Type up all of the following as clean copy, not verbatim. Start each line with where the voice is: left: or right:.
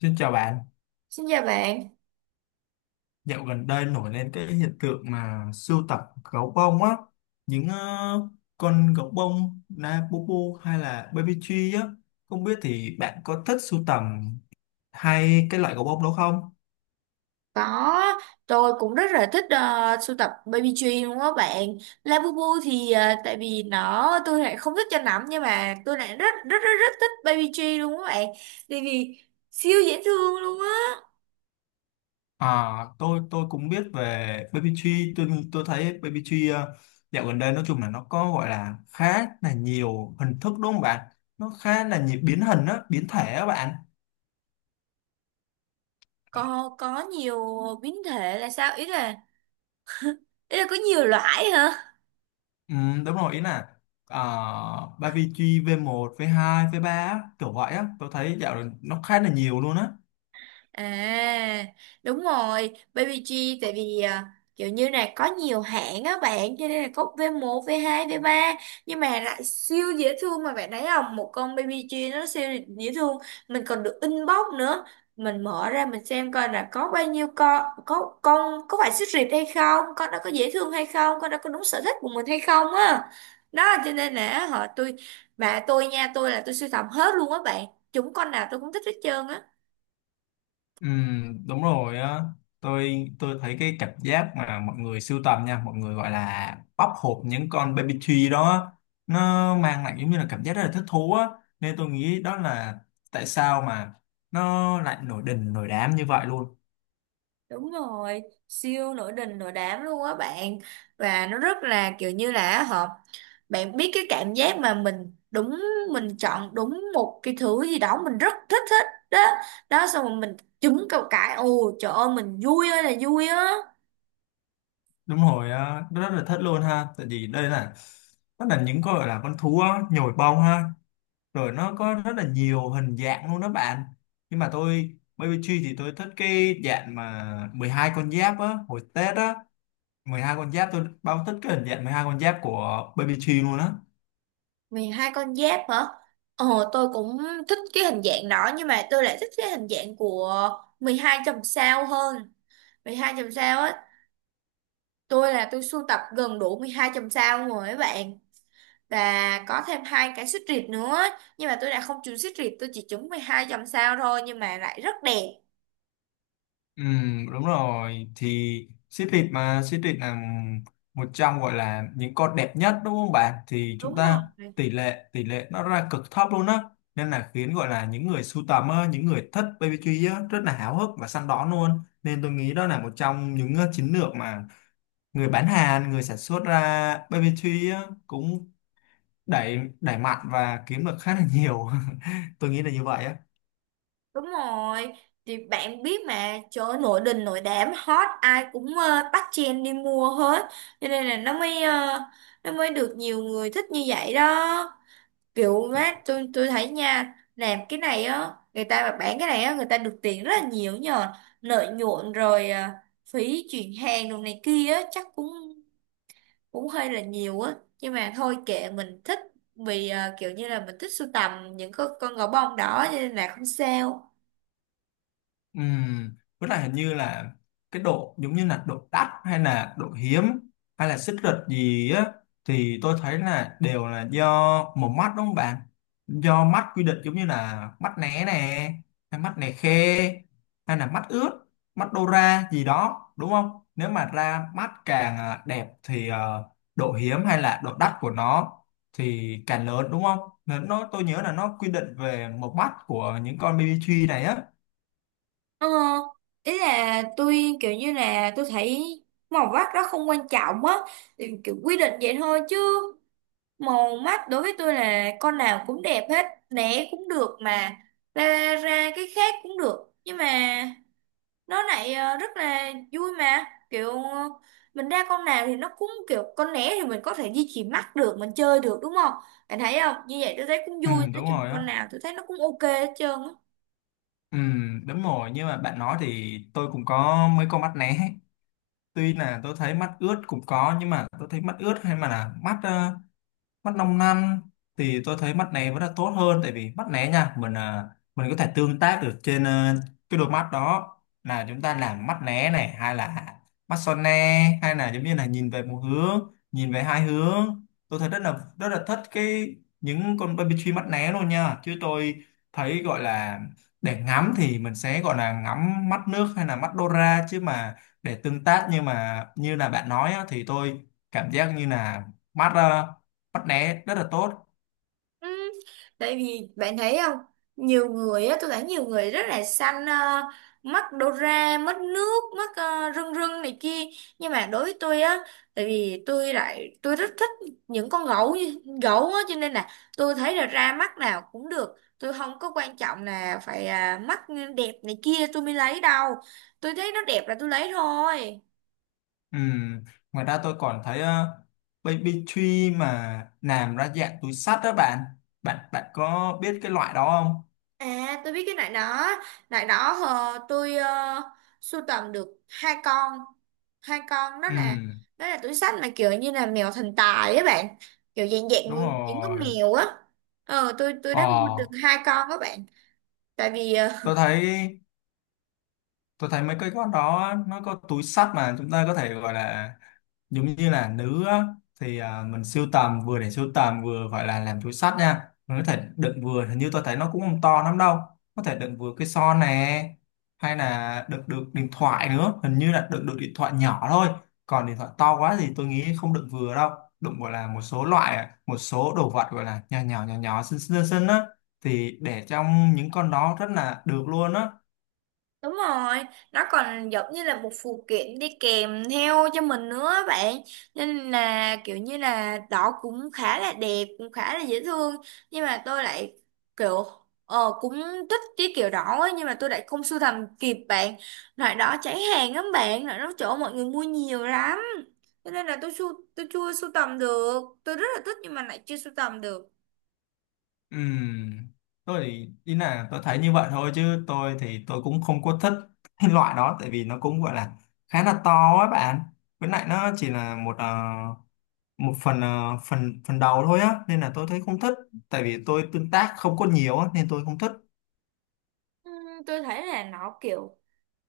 left: Xin chào bạn,
right: Xin chào bạn,
left: dạo gần đây nổi lên cái hiện tượng mà sưu tập gấu bông á, những con gấu bông na Bubu hay là Baby Tree á, không biết thì bạn có thích sưu tầm hay cái loại gấu bông đó không?
right: có tôi cũng rất là thích sưu tập baby tree luôn á bạn. Labubu thì tại vì nó tôi lại không thích cho lắm nhưng mà tôi lại rất rất rất rất thích baby tree luôn á bạn. Tại vì siêu dễ thương luôn á.
left: À, tôi cũng biết về Baby Tree. Tôi thấy Baby Tree dạo gần đây nói chung là nó có gọi là khá là nhiều hình thức, đúng không bạn? Nó khá là nhiều biến hình á, biến thể á bạn.
right: Có nhiều biến thể là sao? Ý là có nhiều loại hả?
left: Ừ, đúng rồi, ý là à, BBG v một v hai v ba á, kiểu vậy á. Tôi thấy dạo này nó khá là nhiều luôn á.
right: À, Đúng rồi, Baby G, tại vì kiểu như là có nhiều hãng á bạn, cho nên là có v một v hai v ba, nhưng mà lại siêu dễ thương mà bạn thấy không? Một con Baby G nó siêu dễ thương, mình còn được inbox nữa. Mình mở ra mình xem coi là có bao nhiêu con có phải xích rịt hay không, con đó có dễ thương hay không, con đó có đúng sở thích của mình hay không á. Đó cho nên là họ tôi bà tôi nha, tôi là tôi sưu tầm hết luôn á bạn. Chúng con nào tôi cũng thích hết trơn á.
left: Ừ, đúng rồi á. Tôi thấy cái cảm giác mà mọi người sưu tầm nha, mọi người gọi là bóc hộp những con baby tree đó á, nó mang lại giống như là cảm giác rất là thích thú á, nên tôi nghĩ đó là tại sao mà nó lại nổi đình nổi đám như vậy luôn.
right: Đúng rồi, siêu nổi đình nổi đám luôn á bạn. Và nó rất là kiểu như là hợp. Bạn biết cái cảm giác mà mình đúng, mình chọn đúng một cái thứ gì đó, mình rất thích thích đó. Đó xong rồi mình trúng cầu cãi, ồ trời ơi mình vui ơi là vui á.
left: Đúng rồi á, rất là thích luôn ha. Tại vì đây là nó là những con gọi là con thú á, nhồi bông ha, rồi nó có rất là nhiều hình dạng luôn đó bạn. Nhưng mà tôi bê bê Tree thì tôi thích cái dạng mà 12 con giáp á, hồi Tết á. 12 con giáp, tôi bao thích cái hình dạng 12 con giáp của bê bê Tree luôn á.
right: Vì hai con giáp hả? Ồ tôi cũng thích cái hình dạng đó. Nhưng mà tôi lại thích cái hình dạng của 12 chòm sao hơn, 12 chòm sao á. Tôi là tôi sưu tập gần đủ 12 chòm sao luôn rồi các bạn, và có thêm hai cái xích rịt nữa, nhưng mà tôi đã không trúng xích rịt, tôi chỉ trúng 12 dòng sao thôi nhưng mà lại rất đẹp.
left: Ừ, đúng rồi thì xếp thịt, mà xếp thịt là một trong gọi là những con đẹp nhất đúng không bạn? Thì
right: Đúng
left: chúng
right: rồi,
left: ta tỷ lệ nó ra cực thấp luôn á, nên là khiến gọi là những người sưu tầm á, những người thích BBQ á, rất là háo hức và săn đón luôn. Nên tôi nghĩ đó là một trong những chiến lược mà người bán hàng, người sản xuất ra BBQ á, cũng đẩy đẩy mạnh và kiếm được khá là nhiều. Tôi nghĩ là như vậy á.
right: đúng rồi, thì bạn biết mà, trời ơi, nổi đình nổi đám hot, ai cũng bắt chen đi mua hết, cho nên là nó mới nó mới được nhiều người thích như vậy đó. Kiểu mát tôi thấy nha, làm cái này á, người ta mà bán cái này á, người ta được tiền rất là nhiều nhờ lợi nhuận, rồi phí chuyển hàng đồ này kia á chắc cũng cũng hơi là nhiều á, nhưng mà thôi kệ mình thích, vì kiểu như là mình thích sưu tầm những con gấu bông đỏ cho nên là không sao.
left: Với lại hình như là cái độ giống như là độ đắt hay là độ hiếm hay là xích rực gì á, thì tôi thấy là đều là do một mắt, đúng không bạn? Do mắt quy định, giống như là mắt né nè, hay mắt này khe, hay là mắt ướt, mắt đô ra gì đó, đúng không? Nếu mà ra mắt càng à, đẹp thì độ hiếm hay là độ đắt của nó thì càng lớn, đúng không? Nên nó tôi nhớ là nó quy định về một mắt của những con baby tree này á.
right: Ờ, Ý là tôi kiểu như là tôi thấy màu mắt đó không quan trọng á, thì kiểu quy định vậy thôi chứ, màu mắt đối với tôi là con nào cũng đẹp hết né, cũng được mà, ra ra cái khác cũng được, nhưng mà nó lại rất là vui mà, kiểu mình ra con nào thì nó cũng kiểu con né thì mình có thể duy trì mắt được, mình chơi được đúng không? Bạn thấy không, như vậy tôi thấy cũng
left: Ừ,
right: vui, nói
left: đúng
right: chung
left: rồi á.
right: con nào tôi thấy nó cũng ok hết trơn á.
left: Ừ, đúng rồi, nhưng mà bạn nói thì tôi cũng có mấy con mắt né. Tuy là tôi thấy mắt ướt cũng có, nhưng mà tôi thấy mắt ướt hay mà là mắt mắt 5 năm, thì tôi thấy mắt này vẫn là tốt hơn. Tại vì mắt né nha, mình à, mình có thể tương tác được trên cái đôi mắt đó, là chúng ta làm mắt né này, hay là mắt son ne, hay là giống như là nhìn về một hướng, nhìn về hai hướng. Tôi thấy rất là thích cái những con baby tree mắt né luôn nha. Chứ tôi thấy gọi là để ngắm thì mình sẽ gọi là ngắm mắt nước hay là mắt Dora, chứ mà để tương tác, nhưng mà như là bạn nói á, thì tôi cảm giác như là mắt bắt né rất là tốt.
right: Ừ, tại vì bạn thấy không, nhiều người á tôi thấy nhiều người rất là xanh mắt đô ra, mất nước mắt rưng rưng này kia, nhưng mà đối với tôi á, tại vì tôi lại tôi rất thích những gấu á, cho nên là tôi thấy là ra mắt nào cũng được, tôi không có quan trọng là phải mắt đẹp này kia tôi mới lấy đâu, tôi thấy nó đẹp là tôi lấy thôi.
left: Ừm, ngoài ra tôi còn thấy baby tree mà làm ra dạng túi xách đó bạn. Bạn có biết cái loại đó không?
right: À, tôi biết cái nải đó. Nải đó tôi sưu tầm được hai con. Hai con
left: Ừm,
right: đó là túi xách mà kiểu như là mèo thần tài á bạn. Kiểu dạng dạng
left: đúng
right: những con
left: rồi
right: mèo á. Ờ tôi đã mua
left: ờ,
right: được hai con các bạn. Tại vì
left: tôi thấy, tôi thấy mấy cái con đó nó có túi xách mà chúng ta có thể gọi là giống như là nữ á, thì à, mình sưu tầm vừa để sưu tầm, vừa gọi là làm túi xách nha. Mình có thể đựng vừa, hình như tôi thấy nó cũng không to lắm đâu, có thể đựng vừa cái son nè, hay là đựng được điện thoại nữa, hình như là đựng được điện thoại nhỏ thôi, còn điện thoại to quá thì tôi nghĩ không đựng vừa đâu. Đựng gọi là một số loại, một số đồ vật gọi là nhỏ nhỏ nhỏ nhỏ xinh xinh xinh á, thì để trong những con đó rất là được luôn á.
right: đúng rồi, nó còn giống như là một phụ kiện đi kèm theo cho mình nữa á bạn. Nên là kiểu như là đó cũng khá là đẹp, cũng khá là dễ thương. Nhưng mà tôi lại kiểu cũng thích cái kiểu đó ấy, nhưng mà tôi lại không sưu tầm kịp bạn. Loại đó cháy hàng lắm bạn, loại đó chỗ mọi người mua nhiều lắm. Cho nên là tôi chưa sưu tầm được. Tôi rất là thích nhưng mà lại chưa sưu tầm được.
left: Ừm, tôi thì ý là tôi thấy như vậy thôi, chứ tôi thì tôi cũng không có thích cái loại đó. Tại vì nó cũng gọi là khá là to á bạn, với lại nó chỉ là một một phần phần phần đầu thôi á, nên là tôi thấy không thích. Tại vì tôi tương tác không có nhiều á, nên tôi không thích.
right: Ừ, tôi thấy là nó kiểu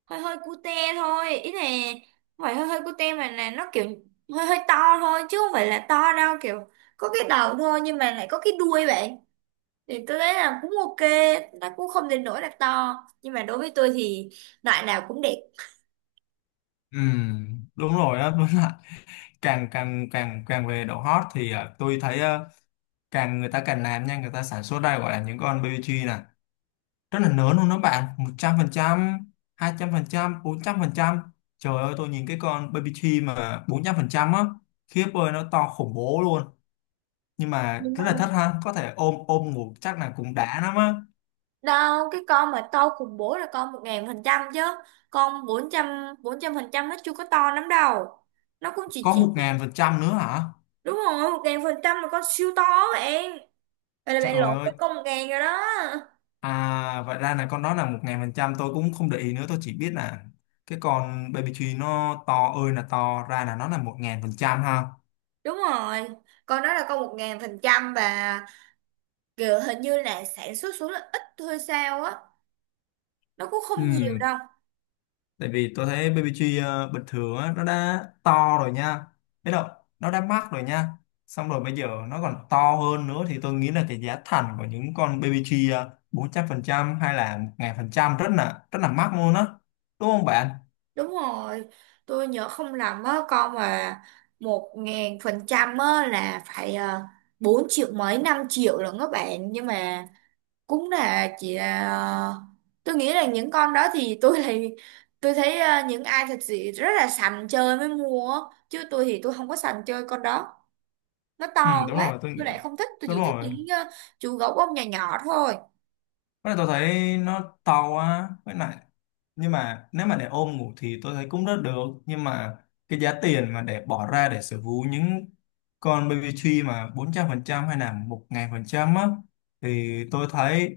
right: hơi hơi cute thôi ý này, không phải hơi hơi cute mà là nó kiểu hơi hơi to thôi, chứ không phải là to đâu, kiểu có cái đầu thôi nhưng mà lại có cái đuôi vậy, thì tôi thấy là cũng ok, nó cũng không đến nỗi là to, nhưng mà đối với tôi thì loại nào cũng đẹp.
left: Đúng rồi á. Đúng là càng càng càng càng về độ hot thì tôi thấy càng người ta càng làm nha, người ta sản xuất ra gọi là những con BBQ rất là lớn luôn đó bạn. Một trăm trăm trăm, hai trăm phần phần hai, 400%. Trời ơi, tôi nhìn cái con baby tree mà 400% á, khiếp ơi nó to khủng bố luôn. Nhưng mà
right: Đúng
left: rất là thích
right: không,
left: ha, có thể ôm ôm ngủ chắc là cũng đã lắm á.
right: đâu, cái con mà to khủng bố là con 1000% chứ, con 400% nó chưa có to lắm đâu, nó cũng chỉ
left: Có một
right: chỉ
left: ngàn phần trăm nữa hả?
right: đúng rồi. Một ngàn phần trăm là con siêu to bạn, vậy là bạn
left: Trời
right: lộn
left: ơi,
right: với con một ngàn rồi đó.
left: à vậy ra là con đó là 1000%. Tôi cũng không để ý nữa, tôi chỉ biết là cái con baby tree nó to ơi là to, ra là nó là 1000% ha.
right: Đúng rồi, con đó là con 1000%, và kiểu hình như là sản xuất xuống là ít thôi sao á, nó cũng
left: Ừ,
right: không nhiều đâu.
left: tại vì tôi thấy BBG bình thường á nó đã to rồi nha, biết không? Nó đã mắc rồi nha. Xong rồi bây giờ nó còn to hơn nữa, thì tôi nghĩ là cái giá thành của những con BBG 400% hay là 1000% rất là mắc luôn á, đúng không bạn?
right: Đúng rồi, tôi nhớ không lầm á, con mà 1000% á là phải 4 triệu mấy 5 triệu lận các bạn, nhưng mà cũng là chỉ là tôi nghĩ là những con đó thì tôi thấy những ai thật sự rất là sành chơi mới mua á. Chứ tôi thì tôi không có sành chơi con đó. Nó
left: Ừ
right: to
left: đúng
right: quá
left: rồi, tôi
right: tôi
left: nghĩ
right: lại không thích, tôi
left: đúng
right: chỉ thích
left: rồi.
right: những chú gấu bông nhỏ nhỏ thôi.
left: Với lại tôi thấy nó to quá, với lại nhưng mà nếu mà để ôm ngủ thì tôi thấy cũng rất được. Nhưng mà cái giá tiền mà để bỏ ra để sở hữu những con baby tree mà 400% hay là 1000% á, thì tôi thấy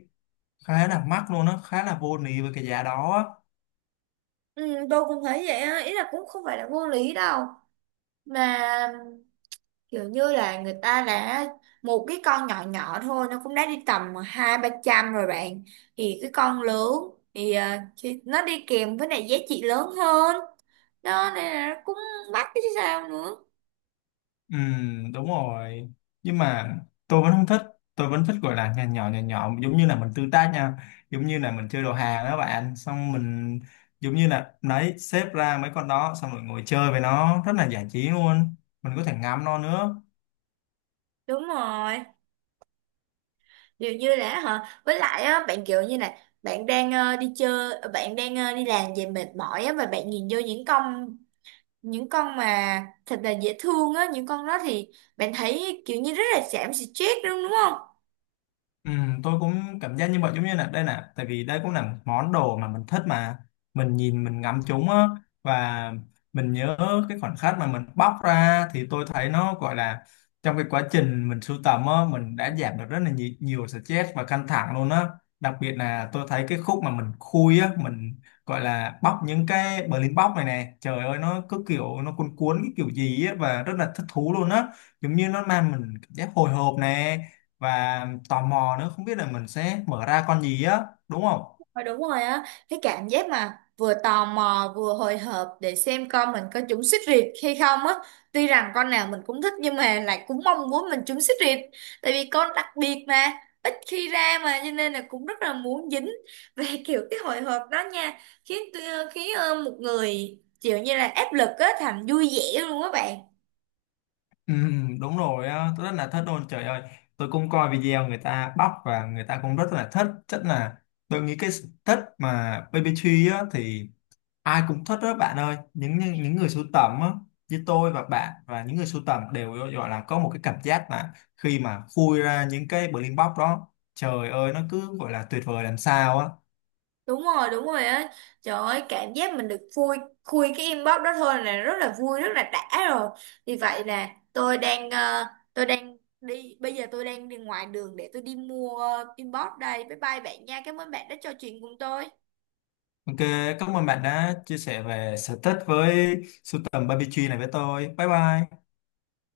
left: khá là mắc luôn á, khá là vô lý với cái giá đó á.
right: Ừ, tôi cũng thấy vậy á, ý là cũng không phải là vô lý đâu, mà kiểu như là người ta đã, một cái con nhỏ nhỏ thôi nó cũng đã đi tầm hai ba trăm rồi bạn, thì cái con lớn thì thì nó đi kèm với lại giá trị lớn hơn đó, nên là nó cũng mắc chứ sao nữa.
left: Ừ, đúng rồi. Nhưng mà tôi vẫn không thích. Tôi vẫn thích gọi là nhà nhỏ nhà nhỏ, giống như là mình tương tác nha. Giống như là mình chơi đồ hàng đó bạn. Xong mình giống như là đấy xếp ra mấy con đó, xong rồi ngồi chơi với nó rất là giải trí luôn. Mình có thể ngắm nó nữa.
right: Đúng rồi, điều như là hả? Với lại á, bạn kiểu như này, bạn đang đi chơi, bạn đang đi làm về mệt mỏi á, và bạn nhìn vô những con mà thật là dễ thương á, những con đó thì bạn thấy kiểu như rất là giảm stress, đúng đúng không?
left: Ừ, tôi cũng cảm giác như vậy, giống như là đây nè, tại vì đây cũng là món đồ mà mình thích mà mình nhìn mình ngắm chúng á. Và mình nhớ cái khoảnh khắc mà mình bóc ra thì tôi thấy nó gọi là, trong cái quá trình mình sưu tầm á, mình đã giảm được rất là nhiều, nhiều stress và căng thẳng luôn á. Đặc biệt là tôi thấy cái khúc mà mình khui á, mình gọi là bóc những cái Berlin box này nè, trời ơi nó cứ kiểu nó cuốn cuốn cái kiểu gì á, và rất là thích thú luôn á. Giống như nó mang mình cảm giác hồi hộp nè, và tò mò nữa, không biết là mình sẽ mở ra con gì á, đúng không?
right: Ờ, đúng rồi á, cái cảm giác mà vừa tò mò vừa hồi hộp để xem con mình có trúng xích riệt hay không á. Tuy rằng con nào mình cũng thích nhưng mà lại cũng mong muốn mình trúng xích riệt. Tại vì con đặc biệt mà, ít khi ra mà cho nên là cũng rất là muốn dính. Về kiểu cái hồi hộp đó nha, khiến khiến một người kiểu như là áp lực á thành vui vẻ luôn á bạn.
left: Ừ, đúng rồi á, tôi rất là thích luôn trời ơi. Tôi cũng coi video người ta bóc và người ta cũng rất là thích. Chắc là tôi nghĩ cái sở thích mà baby tree á thì ai cũng thích đó bạn ơi. Những người sưu tầm á như tôi và bạn và những người sưu tầm đều gọi là có một cái cảm giác là khi mà khui ra những cái blind box đó, trời ơi nó cứ gọi là tuyệt vời làm sao á.
right: Đúng rồi, đúng rồi á, trời ơi cảm giác mình được khui khui cái inbox đó thôi là rất là vui rất là đã rồi. Vì vậy nè tôi đang tôi đang đi, bây giờ tôi đang đi ngoài đường để tôi đi mua inbox đây. Bye bye bạn nha, cảm ơn bạn đã trò chuyện cùng tôi.
left: Ok, cảm ơn bạn đã chia sẻ về sở thích với sưu tầm barbecue này với tôi. Bye bye.